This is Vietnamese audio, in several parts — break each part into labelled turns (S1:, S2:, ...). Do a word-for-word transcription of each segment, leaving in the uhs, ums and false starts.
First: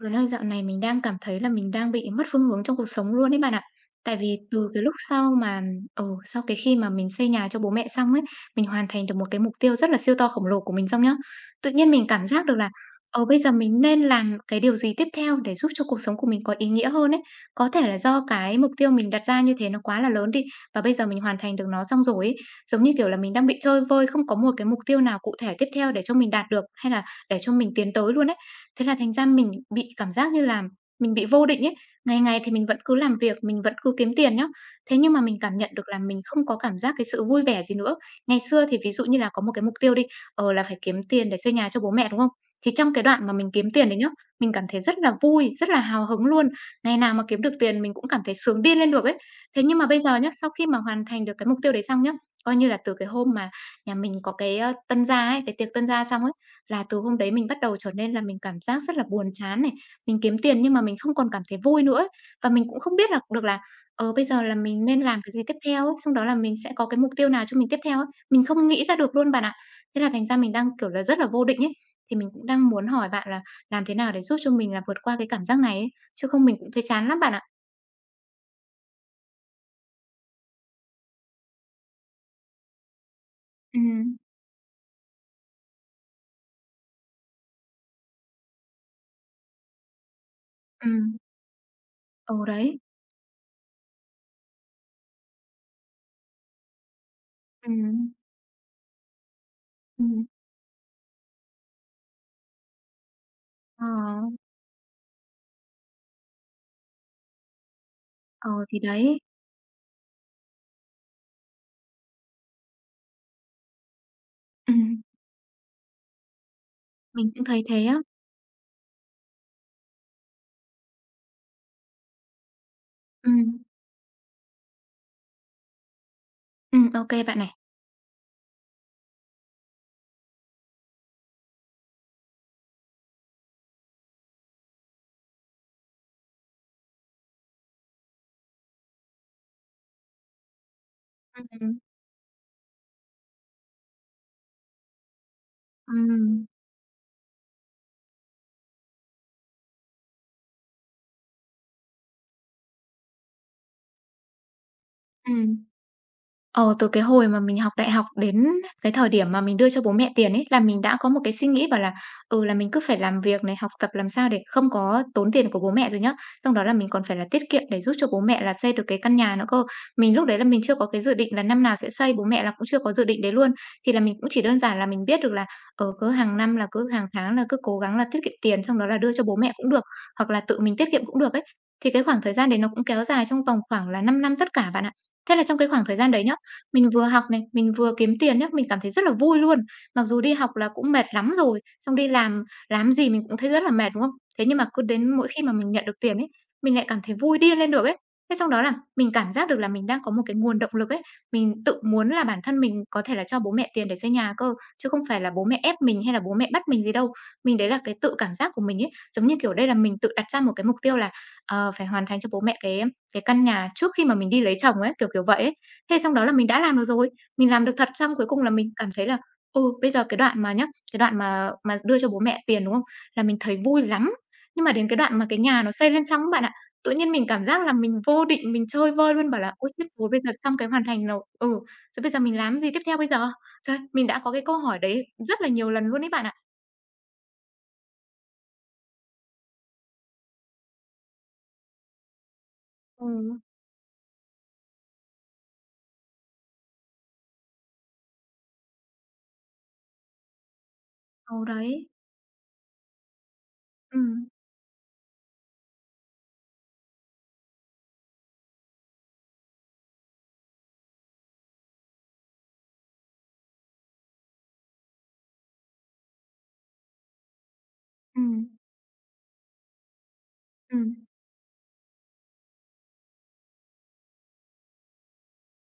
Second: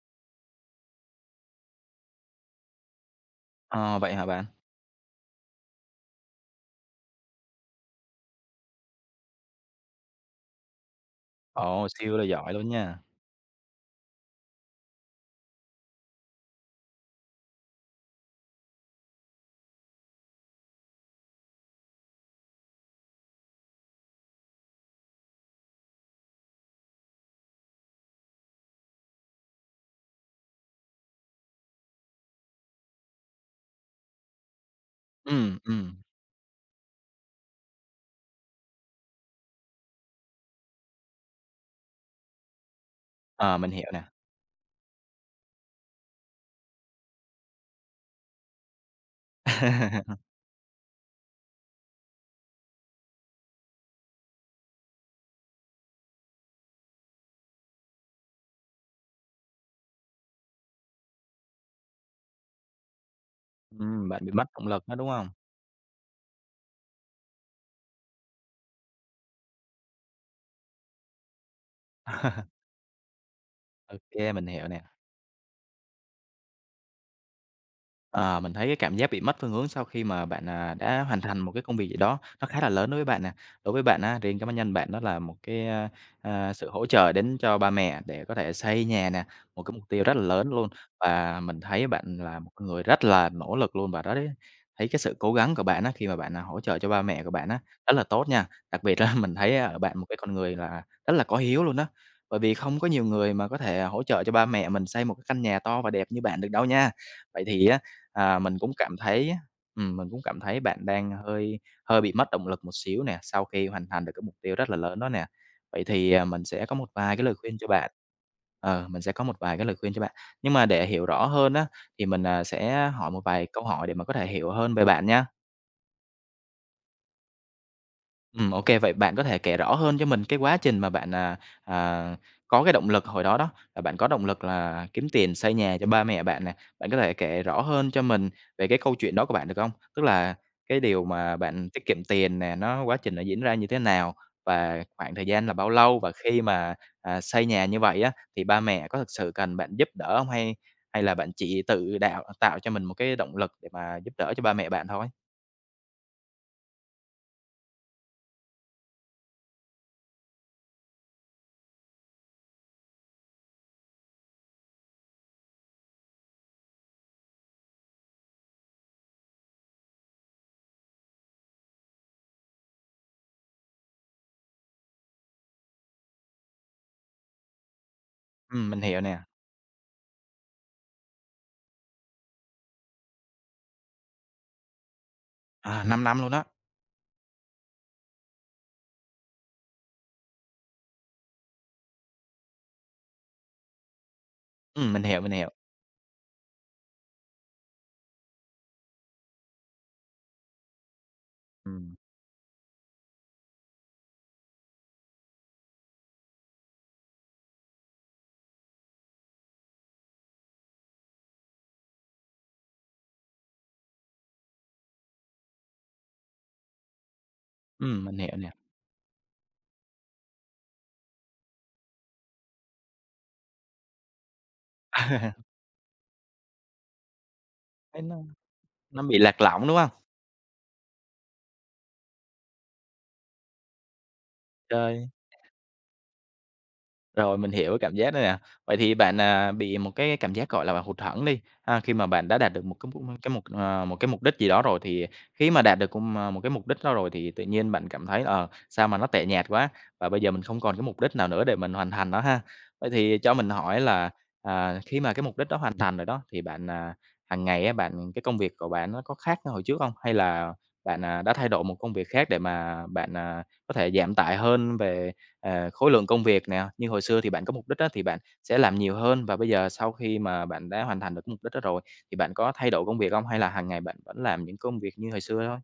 S1: Đúng là dạo này mình đang cảm thấy là mình đang bị mất phương hướng trong cuộc sống luôn ấy bạn ạ.
S2: Ờ, vậy
S1: Tại
S2: hả
S1: vì
S2: bạn?
S1: từ cái lúc sau mà ừ, sau cái khi mà mình xây nhà cho bố mẹ xong ấy, mình hoàn thành được một cái mục tiêu rất là siêu to khổng lồ của mình xong nhá. Tự
S2: Ồ,
S1: nhiên mình
S2: siêu là
S1: cảm giác
S2: giỏi
S1: được
S2: luôn
S1: là
S2: nha.
S1: ờ bây giờ mình nên làm cái điều gì tiếp theo để giúp cho cuộc sống của mình có ý nghĩa hơn ấy. Có thể là do cái mục tiêu mình đặt ra như thế nó quá là lớn đi và bây giờ mình hoàn thành được nó xong rồi ấy, giống như kiểu là mình đang bị chơi vơi không có một cái mục tiêu nào cụ thể tiếp theo để cho mình đạt được hay là để cho mình tiến tới luôn ấy. Thế là thành ra mình bị cảm giác như là mình bị vô định ấy. Ngày ngày thì mình vẫn cứ làm việc, mình vẫn cứ kiếm tiền nhá. Thế nhưng mà mình cảm
S2: Ừm,
S1: nhận được
S2: ừm,
S1: là mình không có cảm giác cái sự vui vẻ gì nữa. Ngày xưa thì ví dụ như là có một cái mục tiêu đi, ờ, là phải kiếm tiền để xây nhà cho bố mẹ, đúng không? Thì trong cái đoạn mà mình
S2: ờ,
S1: kiếm
S2: mình hiểu
S1: tiền đấy
S2: nè.
S1: nhá, mình cảm thấy rất là vui, rất là hào hứng luôn. Ngày nào mà kiếm được tiền mình cũng cảm thấy sướng điên lên được ấy. Thế nhưng mà bây giờ nhá, sau khi mà hoàn thành được cái mục tiêu đấy xong nhá, coi như là từ cái hôm mà nhà mình có cái, ơ, tân gia ấy, cái tiệc tân gia xong ấy, là từ hôm đấy mình bắt đầu trở nên là mình cảm giác rất là buồn chán này, mình kiếm tiền nhưng mà mình không còn cảm thấy vui nữa ấy. Và mình cũng không biết là được là,
S2: Ừm,
S1: ờ, bây
S2: bạn bị
S1: giờ
S2: mất
S1: là
S2: động lực
S1: mình
S2: đó,
S1: nên
S2: đúng
S1: làm
S2: hông?
S1: cái gì tiếp theo ấy, xong đó là mình sẽ có cái mục tiêu nào cho mình tiếp theo ấy, mình không nghĩ ra được luôn bạn ạ. Thế là thành ra mình đang, kiểu là, rất là vô định ấy, thì mình cũng đang muốn hỏi bạn là làm thế nào để
S2: OK,
S1: giúp
S2: mình
S1: cho
S2: hiểu
S1: mình là
S2: nè.
S1: vượt qua cái cảm giác này ấy, chứ không mình cũng thấy chán lắm bạn ạ.
S2: Ờ, mình thấy cái cảm giác bị mất phương hướng sau khi mà bạn, à, đã hoàn thành một cái công việc gì đó nó khá là lớn đối với bạn nè. Đối với bạn
S1: Ừm,
S2: á, riêng cá nhân bạn đó là một cái, a, a, sự hỗ trợ đến cho ba mẹ để có thể xây nhà nè, một cái mục tiêu rất là lớn luôn.
S1: ừm,
S2: Và mình thấy bạn là
S1: ừ,
S2: một
S1: đấy,
S2: người rất là nỗ lực luôn và đó đấy thấy cái sự cố gắng của bạn á, khi mà bạn, à, hỗ trợ cho ba mẹ của bạn á,
S1: ừm,
S2: rất là tốt nha. Đặc biệt là mình thấy ở bạn một cái
S1: ừm,
S2: con người là rất là có hiếu luôn đó, bởi vì không có nhiều người mà có thể
S1: ờ,
S2: hỗ trợ cho ba mẹ mình xây một cái căn nhà to và đẹp như bạn được đâu nha. Vậy thì á, À,
S1: ờ,
S2: mình cũng
S1: thì
S2: cảm
S1: đấy,
S2: thấy á, ừm, mình cũng cảm thấy bạn đang hơi hơi bị mất động lực một xíu nè, sau khi hoàn thành được cái mục tiêu rất là lớn
S1: ừm,
S2: đó nè. Vậy thì, à, mình sẽ có một vài cái
S1: mình
S2: lời
S1: cũng
S2: khuyên
S1: thấy
S2: cho
S1: thế
S2: bạn.
S1: á.
S2: Ờ, mình sẽ có một vài cái lời khuyên cho bạn. Nhưng mà để hiểu rõ hơn á, thì mình, à, sẽ hỏi một vài
S1: Ừm,
S2: câu hỏi để mà có thể hiểu hơn về bạn nha.
S1: ừm, ô bạn này.
S2: Ừm, ô, vậy bạn có thể kể rõ hơn cho mình cái quá trình mà bạn, à, à, có cái động lực hồi đó đó, là bạn có động lực là kiếm tiền xây nhà cho ba mẹ bạn nè. Bạn có thể kể rõ hơn cho mình về cái câu chuyện đó của bạn được không? Tức là cái điều mà bạn
S1: Ừm,
S2: tiết kiệm tiền nè, nó quá trình nó diễn ra như thế nào? Và khoảng thời gian là bao lâu? Và khi
S1: ừm,
S2: mà, à, xây nhà như vậy á, thì ba mẹ có thực sự cần bạn giúp đỡ không? Hay hay là bạn chỉ tự đạo tạo cho mình một cái động lực để mà giúp đỡ cho ba mẹ bạn thôi?
S1: ừm. Ờ, từ cái hồi mà mình học đại học đến cái thời điểm mà mình đưa cho bố mẹ tiền ấy, là mình đã có một cái suy nghĩ bảo là, ừ, là mình cứ phải làm việc này, học tập làm sao để không có tốn tiền của bố mẹ rồi nhá. Trong đó là mình còn phải là tiết kiệm để giúp cho bố mẹ là xây được cái căn nhà nữa cơ. Mình lúc đấy là mình chưa có cái dự định là năm nào sẽ xây, bố mẹ là cũng chưa có dự định đấy luôn. Thì là mình cũng chỉ đơn giản là mình biết được là, ở cứ hàng năm là cứ hàng tháng là cứ cố gắng là tiết kiệm tiền,
S2: Ừm,
S1: xong
S2: mình
S1: đó là
S2: hiểu
S1: đưa
S2: nè.
S1: cho bố mẹ cũng được, hoặc là tự mình tiết kiệm cũng được ấy. Thì cái khoảng thời gian đấy nó cũng kéo dài trong vòng khoảng là 5 năm tất cả bạn ạ. Thế là trong cái
S2: À,
S1: khoảng
S2: 5
S1: thời
S2: năm
S1: gian
S2: năm
S1: đấy
S2: luôn
S1: nhá,
S2: đó.
S1: mình vừa học này, mình vừa kiếm tiền nhá, mình cảm thấy rất là vui luôn. Mặc dù đi học là cũng mệt lắm rồi, xong đi làm làm gì mình cũng thấy rất là mệt, đúng không? Thế nhưng mà cứ
S2: Ừm, mình
S1: đến
S2: hiểu,
S1: mỗi
S2: mình
S1: khi
S2: hiểu.
S1: mà mình nhận được tiền ấy, mình lại cảm thấy vui điên lên được ấy. Thế xong đó là mình cảm giác được là mình đang có một cái nguồn động lực ấy, mình tự
S2: Ừm,
S1: muốn là bản thân mình có thể là cho bố mẹ tiền để xây nhà cơ, chứ không phải là bố mẹ ép mình hay là bố mẹ bắt mình gì đâu. Mình đấy là cái tự cảm giác của mình ấy, giống như, kiểu, đây là mình tự đặt ra một cái mục tiêu là, ờ, phải hoàn thành cho bố mẹ cái cái căn nhà trước khi mà mình đi lấy chồng ấy, kiểu, kiểu vậy ấy. Thế xong đó là mình đã làm được rồi, mình làm được thật,
S2: ừm,
S1: xong
S2: mình
S1: cuối
S2: hiểu
S1: cùng là
S2: nè.
S1: mình cảm thấy là, ừ, bây giờ cái đoạn mà nhá, cái đoạn mà mà đưa cho bố mẹ tiền, đúng không? Là mình thấy vui lắm, nhưng mà đến cái đoạn mà cái nhà nó xây lên xong á bạn ạ, tự nhiên mình cảm giác là mình
S2: Thấy nó
S1: vô định, mình chơi
S2: nó
S1: vơi
S2: bị
S1: luôn, bảo
S2: lạc
S1: là
S2: lõng,
S1: "Ôi,
S2: đúng
S1: chết
S2: không?
S1: rồi, bây giờ xong cái hoàn thành nầu" ừ, "Rồi bây giờ mình làm gì tiếp theo bây giờ?" Trời, mình đã có cái câu hỏi đấy
S2: Chơi
S1: rất là nhiều lần luôn ấy bạn ạ.
S2: Rồi, mình hiểu cái cảm giác đó nè. Vậy thì bạn, à, bị một cái cảm giác, gọi là, hụt hẫng đi, ha, khi mà bạn đã đạt được một cái mục cái
S1: Ừm.
S2: mục ờ, một cái mục đích gì đó rồi thì khi mà đạt được cũng mà một cái mục đích đó rồi thì tự nhiên bạn cảm thấy, ờ, sao mà nó tẻ nhạt quá, và bây giờ mình không còn cái mục đích nào
S1: Ừ,
S2: nữa để mình
S1: đấy.
S2: hoàn thành nó ha. Vậy thì cho mình hỏi
S1: Ừ,
S2: là, à, khi mà cái mục đích đó hoàn thành rồi đó thì bạn, à, hàng ngày á, bạn cái công việc của bạn nó có khác hồi trước không? Hay là bạn, à, đã thay đổi một công việc khác để mà bạn, à, có thể giảm tải hơn về Ờ, khối lượng công việc nè, như hồi xưa thì bạn có mục đích á, thì bạn
S1: ừ,
S2: sẽ làm nhiều hơn, và bây giờ sau khi mà bạn đã
S1: ừm.
S2: hoàn thành được cái mục đích đó rồi, thì bạn có thay đổi công việc không? Hay là hàng ngày bạn vẫn làm những công việc như hồi xưa thôi?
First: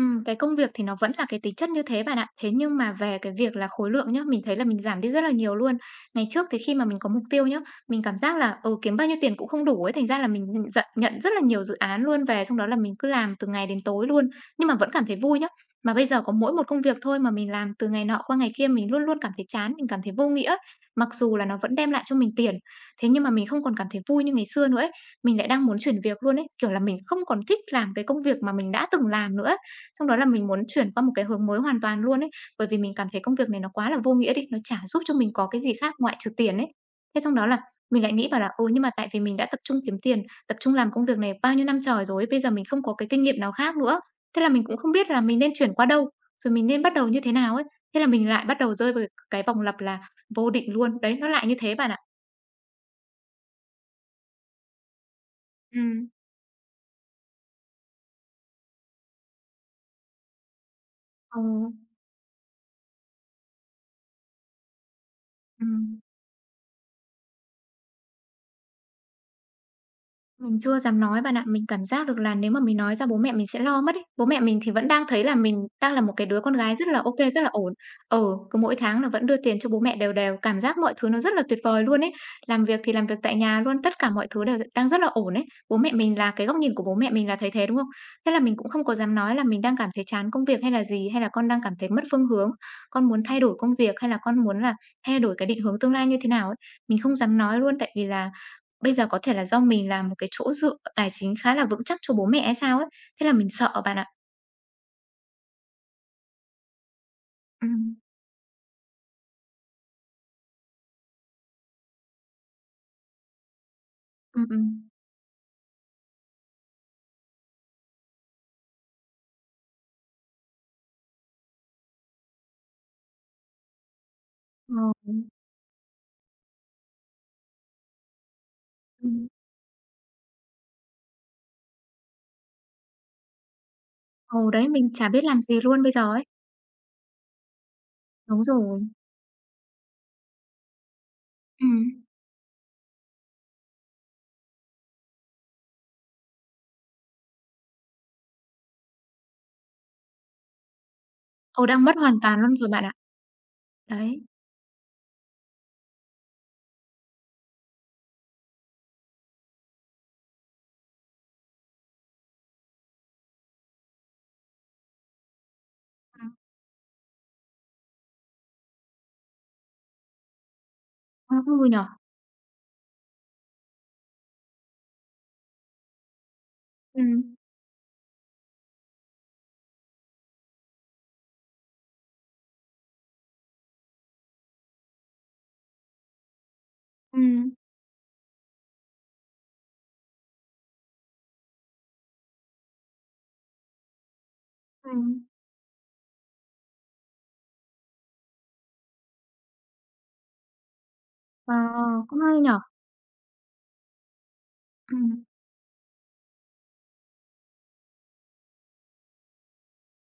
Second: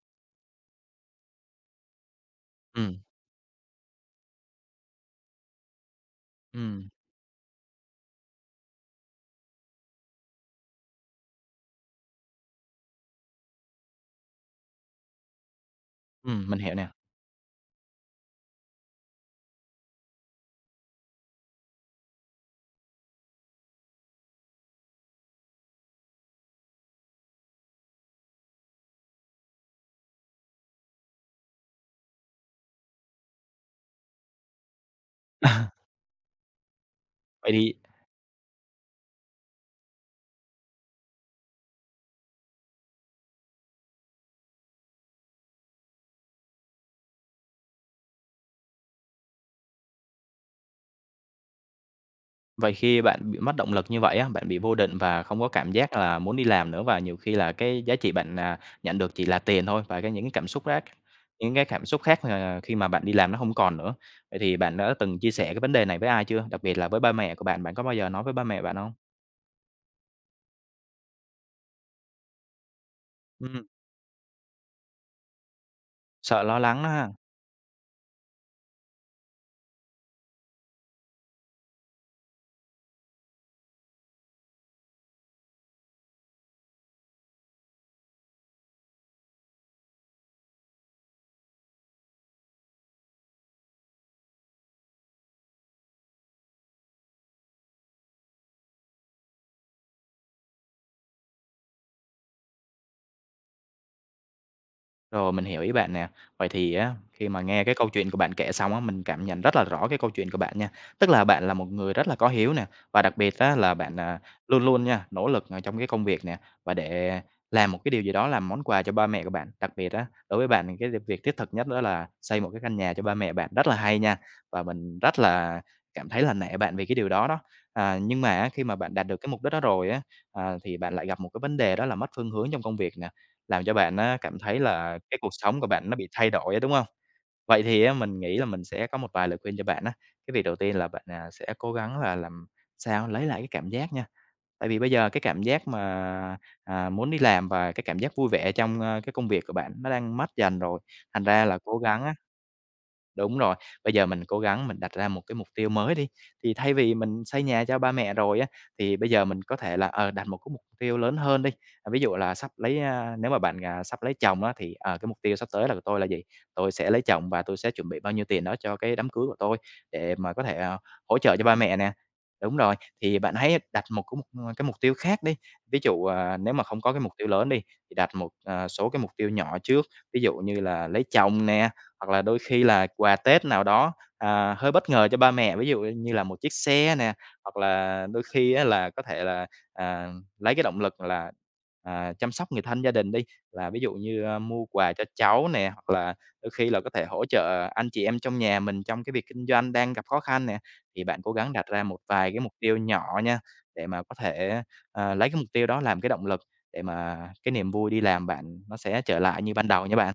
S1: Ừm, cái công việc thì nó vẫn là cái tính chất như thế bạn ạ. Thế nhưng mà
S2: Ừm,
S1: về cái việc là khối lượng nhá, mình thấy là mình giảm đi rất là nhiều luôn. Ngày trước thì khi mà
S2: ừm,
S1: mình có mục tiêu nhá, mình cảm giác là, ừ, kiếm bao nhiêu tiền cũng không đủ ấy, thành ra là mình giận nhận rất là nhiều dự án luôn về, xong đó là mình cứ làm từ ngày đến tối luôn, nhưng mà vẫn cảm thấy vui nhá. Mà bây giờ có
S2: ừm,
S1: mỗi
S2: mình
S1: một
S2: hiểu
S1: công
S2: nè.
S1: việc thôi mà mình làm từ ngày nọ qua ngày kia, mình luôn luôn cảm thấy chán, mình cảm thấy vô nghĩa. Mặc dù là nó vẫn đem lại cho mình tiền, thế nhưng mà mình không còn cảm thấy vui như ngày xưa nữa ấy. Mình lại đang muốn chuyển việc luôn ấy, kiểu là mình không còn thích làm cái công việc mà mình đã từng làm nữa. Xong đó là mình muốn chuyển qua một cái hướng mới hoàn toàn luôn ấy, bởi vì mình cảm thấy công việc này nó quá là vô nghĩa đi, nó chả giúp cho mình có cái gì khác ngoại trừ tiền ấy. Thế xong đó
S2: Vậy
S1: là
S2: thì
S1: mình lại nghĩ bảo là, ừ, nhưng mà tại vì mình đã tập trung kiếm tiền, tập trung làm công việc này bao nhiêu năm trời rồi, bây giờ mình không có cái kinh nghiệm nào khác nữa, thế là mình cũng không biết là mình nên chuyển qua đâu, rồi mình nên bắt đầu như thế nào ấy. Thế là mình lại bắt đầu rơi vào cái vòng lặp là vô định luôn. Đấy, nó lại như thế bạn ạ.
S2: Vậy khi bạn bị mất động lực như vậy á, bạn bị vô định và không có cảm giác
S1: Ừm.
S2: là muốn đi làm nữa, và nhiều khi là cái giá trị bạn, à, nhận được chỉ là tiền thôi, và cái những cái cảm xúc khác
S1: Ừ,
S2: những cái cảm xúc khác, ờ, khi mà bạn đi làm nó không còn nữa. Vậy thì bạn đã từng chia sẻ cái vấn đề này
S1: ừm.
S2: với ai chưa? Đặc biệt là với ba mẹ của bạn, bạn có bao giờ nói với ba mẹ bạn không?
S1: Mình chưa dám nói bạn ạ. Mình cảm giác được là nếu mà mình nói ra bố mẹ mình sẽ
S2: Ừm,
S1: lo mất ấy. Bố mẹ mình thì vẫn đang thấy là mình đang là một cái đứa
S2: Sợ
S1: con
S2: lo
S1: gái
S2: lắng
S1: rất
S2: đó
S1: là
S2: ha.
S1: ok rất là ổn. Ừ, cứ mỗi tháng là vẫn đưa tiền cho bố mẹ đều đều, cảm giác mọi thứ nó rất là tuyệt vời luôn ấy. Làm việc thì làm việc tại nhà luôn, tất cả mọi thứ đều đang rất là ổn ấy. Bố mẹ mình là cái góc nhìn của bố mẹ mình là thấy thế, đúng không? Thế là mình cũng không có dám nói là mình đang cảm thấy chán công việc hay là gì, hay là con đang cảm thấy mất phương hướng, con muốn thay đổi công việc hay là con muốn là thay đổi cái định hướng tương lai như thế nào ấy. Mình không dám nói luôn tại vì là bây giờ có thể là do mình là một cái chỗ dựa tài chính khá là vững chắc cho bố mẹ hay sao ấy, thế là mình sợ bạn ạ.
S2: Rồi, mình hiểu ý bạn nè. Vậy thì á, khi mà nghe cái câu
S1: Ừm.
S2: chuyện của bạn kể xong á, mình cảm nhận rất là rõ cái câu chuyện của bạn nha. Tức là bạn là một người rất là có hiếu nè, và đặc biệt á là bạn, à,
S1: Ừm,
S2: luôn luôn
S1: ừm.
S2: nha, nỗ lực, ờ, trong cái công việc nè, và để làm một cái điều gì đó, làm món quà cho ba mẹ của bạn. Đặc biệt á, đối với bạn thì cái việc việc thiết thực nhất đó là xây một cái căn nhà cho ba mẹ bạn, rất là hay nha, và
S1: Ờ,
S2: mình rất là cảm thấy là nể bạn vì cái điều đó đó. À, nhưng mà á, khi mà bạn đạt được
S1: ừm.
S2: cái mục đích đó rồi á, à, thì bạn lại gặp một cái vấn đề đó là mất phương hướng trong công việc nè, làm cho bạn á
S1: Ừ,
S2: cảm thấy
S1: đấy, mình
S2: là
S1: chả
S2: cái
S1: biết
S2: cuộc
S1: làm gì
S2: sống của
S1: luôn
S2: bạn
S1: bây
S2: nó bị
S1: giờ ấy.
S2: thay đổi á, đúng không? Vậy thì á, mình nghĩ
S1: Đúng
S2: là mình
S1: rồi.
S2: sẽ có một vài lời khuyên cho bạn á. Cái việc đầu tiên là bạn, à, sẽ cố gắng
S1: Ừm.
S2: là làm sao lấy lại cái cảm giác nha. Tại vì bây giờ cái cảm giác mà, à, muốn đi làm và cái cảm giác vui vẻ trong, ơ, cái công việc của bạn nó đang mất dần rồi, thành ra là
S1: Ừ,
S2: cố
S1: đang mất
S2: gắng
S1: hoàn
S2: á.
S1: toàn luôn rồi bạn ạ.
S2: Đúng rồi, bây giờ
S1: Đấy.
S2: mình cố gắng mình đặt ra một cái mục tiêu mới đi, thì thay vì mình xây nhà cho ba mẹ rồi á, thì bây giờ mình có thể là, ờ, đặt một cái mục tiêu lớn hơn đi. À, ví dụ là sắp lấy, a nếu mà bạn, à, sắp lấy chồng á, thì, ờ, cái mục tiêu sắp tới là của tôi là gì?
S1: Ừm.
S2: Tôi sẽ lấy chồng và tôi sẽ chuẩn bị bao nhiêu tiền đó cho cái đám cưới của tôi để mà có thể, ờ, hỗ
S1: Ờ,
S2: trợ cho ba
S1: cũng vui nhỉ?
S2: mẹ nè. Đúng rồi, thì bạn hãy đặt một cái mục, ờ, cái mục tiêu khác đi. Ví dụ, à, nếu mà không có cái mục tiêu
S1: Ừm.
S2: lớn đi, thì đặt một, ờ, số cái mục tiêu nhỏ trước, ví dụ như là lấy chồng nè, hoặc là đôi khi là quà Tết nào đó, à, hơi bất ngờ cho ba mẹ, ví dụ như là một chiếc xe nè,
S1: Ừm.
S2: hoặc là đôi khi á là có thể là, à, lấy cái động lực là, à, chăm sóc người thân gia đình đi, là ví dụ như, a, mua quà cho
S1: Ừm.
S2: cháu nè, hoặc là đôi khi là có thể hỗ trợ anh chị em trong nhà mình trong cái việc kinh doanh đang gặp khó khăn nè. Thì bạn cố gắng
S1: Ờ,
S2: đặt ra một
S1: cũng
S2: vài
S1: hay
S2: cái
S1: nhỉ?
S2: mục tiêu nhỏ nha, để mà có thể, à,
S1: Ừm.
S2: lấy cái mục tiêu đó làm cái động lực để mà cái niềm vui đi làm bạn nó sẽ trở lại như ban đầu nha bạn.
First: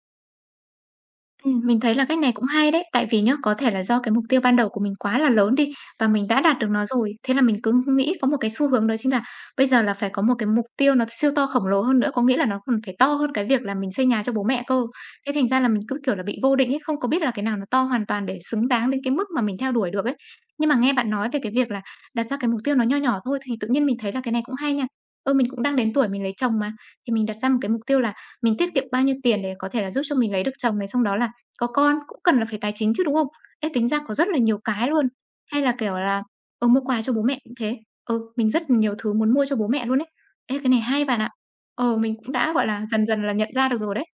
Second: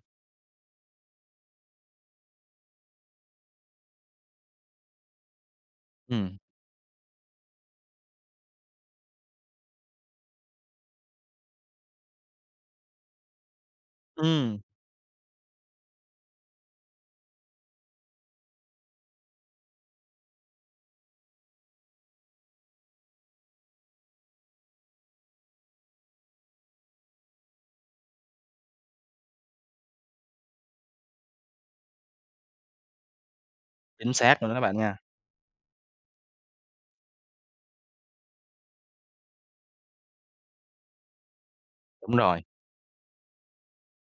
S1: Ừm, mình thấy là cách này cũng hay đấy, tại vì nhá, có thể là do cái mục tiêu ban đầu của mình quá là lớn đi và mình
S2: Ừ,
S1: đã đạt được nó rồi, thế là mình cứ nghĩ có một cái xu hướng đó chính là bây giờ là phải có một cái mục tiêu nó siêu to khổng lồ hơn nữa, có nghĩa là nó còn phải to hơn cái việc là mình xây nhà cho bố
S2: ừ.
S1: mẹ cơ. Thế thành ra là mình cứ, kiểu là, bị vô định ấy, không có biết là cái nào nó to hoàn toàn để xứng đáng đến cái mức mà mình theo đuổi được ấy. Nhưng mà nghe bạn nói về cái việc là đặt ra cái mục tiêu nó nho nhỏ thôi thì tự nhiên mình thấy là cái này cũng hay nha. Ừ, mình cũng đang đến tuổi mình lấy chồng mà, thì mình đặt ra một cái mục tiêu là mình tiết kiệm bao nhiêu tiền để có thể là giúp cho mình lấy được chồng này, xong đó là có con cũng cần là phải tài chính chứ, đúng không? Ê, tính ra có
S2: Chính
S1: rất là
S2: xác luôn đó
S1: nhiều
S2: các bạn
S1: cái
S2: nha,
S1: luôn. Hay là, kiểu là, ờ, mua quà cho bố mẹ cũng thế. Ờ, mình rất nhiều thứ muốn mua cho bố mẹ luôn ấy. Ê, cái này hay bạn ạ. Ờ, mình
S2: đúng
S1: cũng
S2: rồi.
S1: đã, gọi là, dần dần là nhận ra được rồi đấy.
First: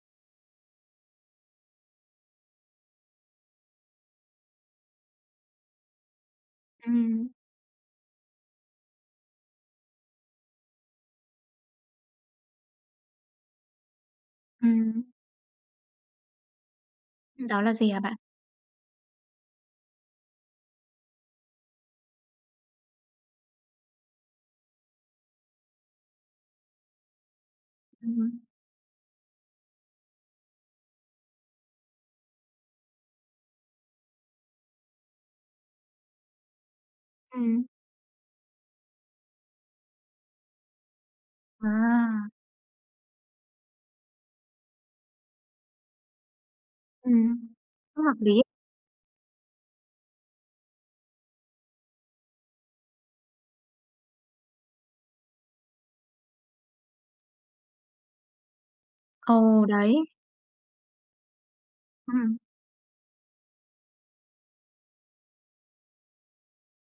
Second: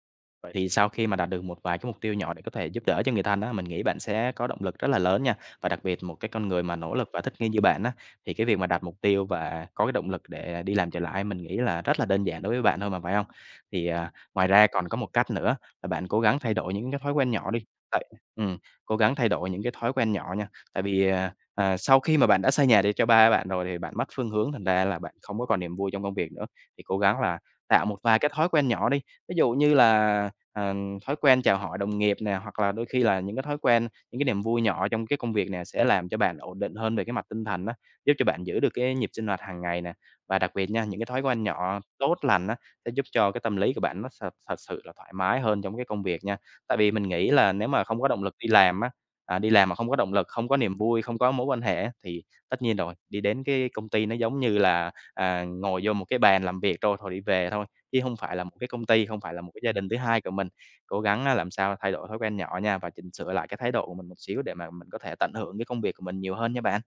S2: Vậy thì sau khi mà đạt được một vài cái mục tiêu nhỏ để có thể giúp đỡ cho người thân á, mình nghĩ bạn sẽ có động lực rất là lớn nha. Và đặc biệt một cái con người mà nỗ lực và
S1: Ừm,
S2: thích nghi như bạn á, thì cái việc mà đạt mục tiêu và có cái động lực để đi làm trở lại mình nghĩ là rất là đơn giản đối với bạn thôi mà, phải không? Thì à, ngoài ra còn có
S1: ừm.
S2: một cách nữa là bạn cố gắng thay đổi những cái thói quen nhỏ đi.
S1: Đó là gì hả
S2: Tại,
S1: bạn?
S2: ừ, cố gắng thay đổi những cái thói quen nhỏ nha. Tại vì à, à, sau khi mà bạn đã xây nhà để cho ba bạn rồi thì bạn mất phương hướng, thành ra là bạn không có còn niềm vui trong công việc nữa. Thì cố gắng là tạo một vài cái
S1: Ừm.
S2: thói quen nhỏ đi. Ví dụ như là ờ, thói quen chào hỏi đồng nghiệp nè, hoặc là đôi khi là những cái thói quen, những cái niềm vui nhỏ trong cái công việc nè sẽ làm cho bạn ổn định hơn về cái mặt tinh
S1: Ừm.
S2: thần đó, giúp cho bạn giữ được cái nhịp sinh hoạt hàng ngày nè. Và đặc biệt nha, những cái thói quen nhỏ tốt
S1: À,
S2: lành á sẽ giúp cho cái tâm lý của bạn nó thật thật sự là thoải mái hơn trong cái công việc nha. Tại vì mình nghĩ
S1: ừm.
S2: là nếu mà không
S1: Cũng
S2: có
S1: hợp
S2: động lực
S1: lý.
S2: đi làm á, à, đi làm mà không có động lực, không có niềm vui, không có mối quan hệ á, thì tất nhiên rồi, đi đến cái công ty nó giống như là, à, ngồi vô một cái bàn làm việc rồi, thôi đi về thôi, chứ không phải là một cái công ty, không phải là một cái
S1: Ồ,
S2: gia đình
S1: đấy.
S2: thứ hai của mình. Cố gắng á làm sao thay đổi thói
S1: Ừm.
S2: quen nhỏ nha, và chỉnh sửa lại cái thái độ của mình một xíu để mà mình có thể tận hưởng cái công việc của mình nhiều hơn nha bạn.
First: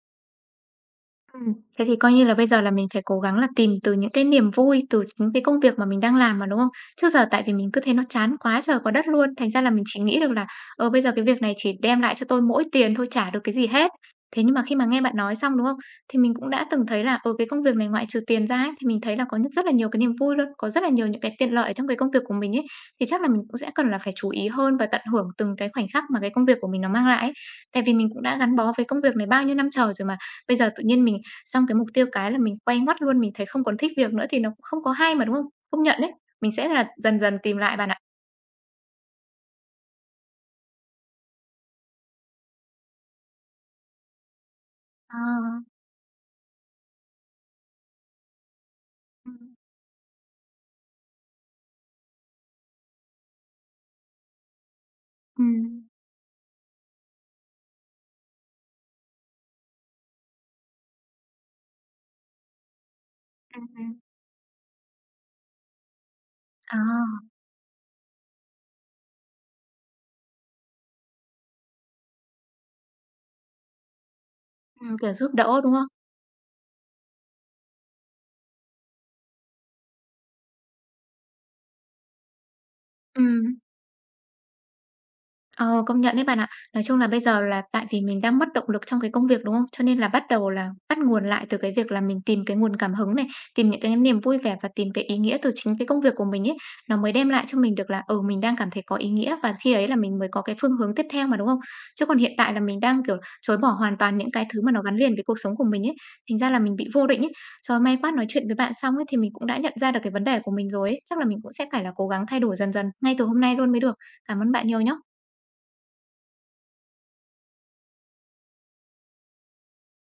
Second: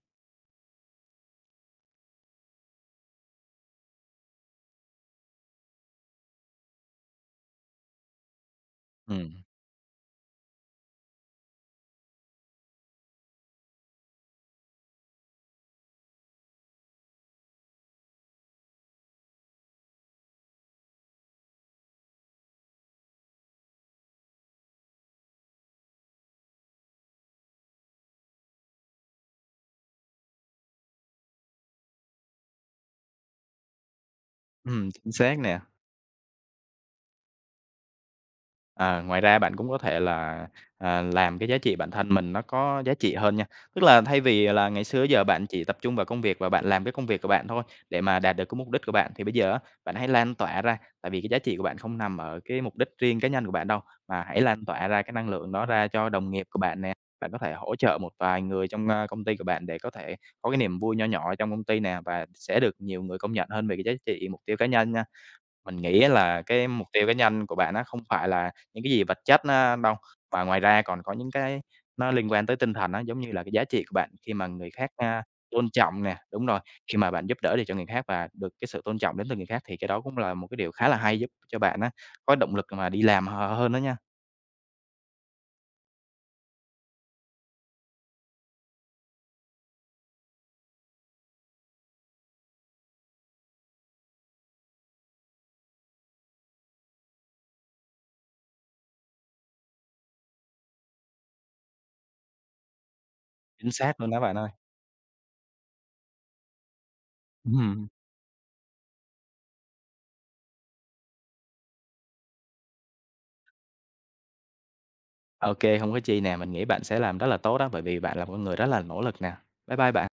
S1: Ừm, thế thì coi như là bây giờ là mình phải cố gắng là tìm từ những cái niềm vui từ chính cái công việc mà mình đang làm mà, đúng không? Trước giờ tại vì mình cứ thấy nó chán quá trời quá đất luôn,
S2: Ừ.
S1: thành ra là mình chỉ nghĩ được là, ờ, bây giờ cái việc này chỉ đem lại cho tôi mỗi tiền thôi, chả được cái gì hết. Thế nhưng mà khi mà nghe bạn nói xong, đúng không? Thì mình cũng đã từng thấy là, ừ, cái công việc này ngoại trừ tiền ra ấy, thì mình thấy là có những rất là nhiều cái niềm vui luôn, có rất là nhiều những cái tiện lợi trong cái công việc của mình ấy. Thì chắc là mình cũng sẽ cần là phải chú ý hơn và tận hưởng từng cái khoảnh khắc mà cái công việc của mình nó mang lại ấy. Tại vì mình cũng đã gắn bó với công việc này bao nhiêu năm trời rồi mà, bây giờ tự nhiên mình xong cái mục tiêu cái là mình quay ngoắt luôn, mình thấy không còn thích việc nữa thì nó cũng không
S2: Ừ.
S1: có
S2: Chính
S1: hay mà, đúng
S2: xác
S1: không?
S2: nè.
S1: Công nhận đấy, mình sẽ là dần dần tìm lại bạn ạ.
S2: Ờ, ngoài ra bạn cũng có thể là, à, làm cái giá trị bản thân mình nó có giá trị hơn nha. Tức là thay vì là ngày xưa
S1: Ờ.
S2: giờ bạn chỉ tập trung vào công việc và bạn làm cái công việc của bạn thôi để mà đạt được cái mục đích của bạn, thì bây giờ
S1: Ừm.
S2: á, bạn hãy lan tỏa ra, tại vì cái giá trị của bạn không nằm ở cái mục đích riêng cá nhân của bạn đâu, mà hãy lan tỏa ra cái năng lượng đó
S1: Ừm.
S2: ra cho đồng nghiệp của bạn nè. Bạn có thể hỗ trợ một vài người trong, a, công ty của bạn để có thể có cái niềm vui nho nhỏ trong công ty nè, và sẽ được nhiều người công nhận
S1: Ừm,
S2: hơn về cái giá
S1: ừm.
S2: trị mục tiêu cá nhân nha. Mình nghĩ là cái mục tiêu cá
S1: À,
S2: nhân của bạn nó không phải là những cái gì vật chất á đâu, mà ngoài ra còn có những cái nó liên quan tới tinh thần á, giống như là cái giá trị của bạn khi mà người khác,
S1: ừm, kiểu,
S2: a,
S1: giúp đỡ,
S2: tôn
S1: đúng không?
S2: trọng nè, đúng rồi, khi mà bạn giúp đỡ được cho người khác và được cái sự tôn trọng đến từ người khác thì cái đó cũng là một cái điều khá là hay giúp cho bạn á, có động lực mà đi làm h
S1: Ừm.
S2: hơn đó nha.
S1: Ờ, công nhận đấy bạn ạ. Nói chung là bây giờ là tại vì mình đang mất động lực trong cái công việc, đúng không? Cho nên là bắt đầu là bắt nguồn lại từ cái việc là mình tìm cái nguồn cảm hứng này, tìm những cái niềm vui vẻ và tìm cái ý nghĩa từ chính cái công việc của mình ấy, nó mới đem lại cho mình được là, ừ, mình đang cảm thấy có ý nghĩa và khi ấy là mình mới có cái phương hướng tiếp theo mà, đúng không? Chứ còn hiện tại là mình đang, kiểu, chối bỏ
S2: Chính
S1: hoàn
S2: xác luôn
S1: toàn
S2: đó
S1: những
S2: bạn
S1: cái
S2: ơi.
S1: thứ mà nó gắn liền với cuộc sống của mình ấy, thành ra là mình bị vô định ấy. Trời,
S2: Ừm,
S1: may quá nói chuyện với bạn xong ấy thì mình cũng đã nhận ra được cái vấn đề của mình rồi ấy, chắc là mình cũng sẽ phải là cố gắng thay đổi dần dần ngay từ hôm nay luôn mới được. Cảm ơn bạn nhiều nhá.
S2: ô kê, có chi nè, mình nghĩ bạn sẽ làm rất là tốt đó, bởi vì bạn là một người rất là nỗ lực nè. Bye bye bạn.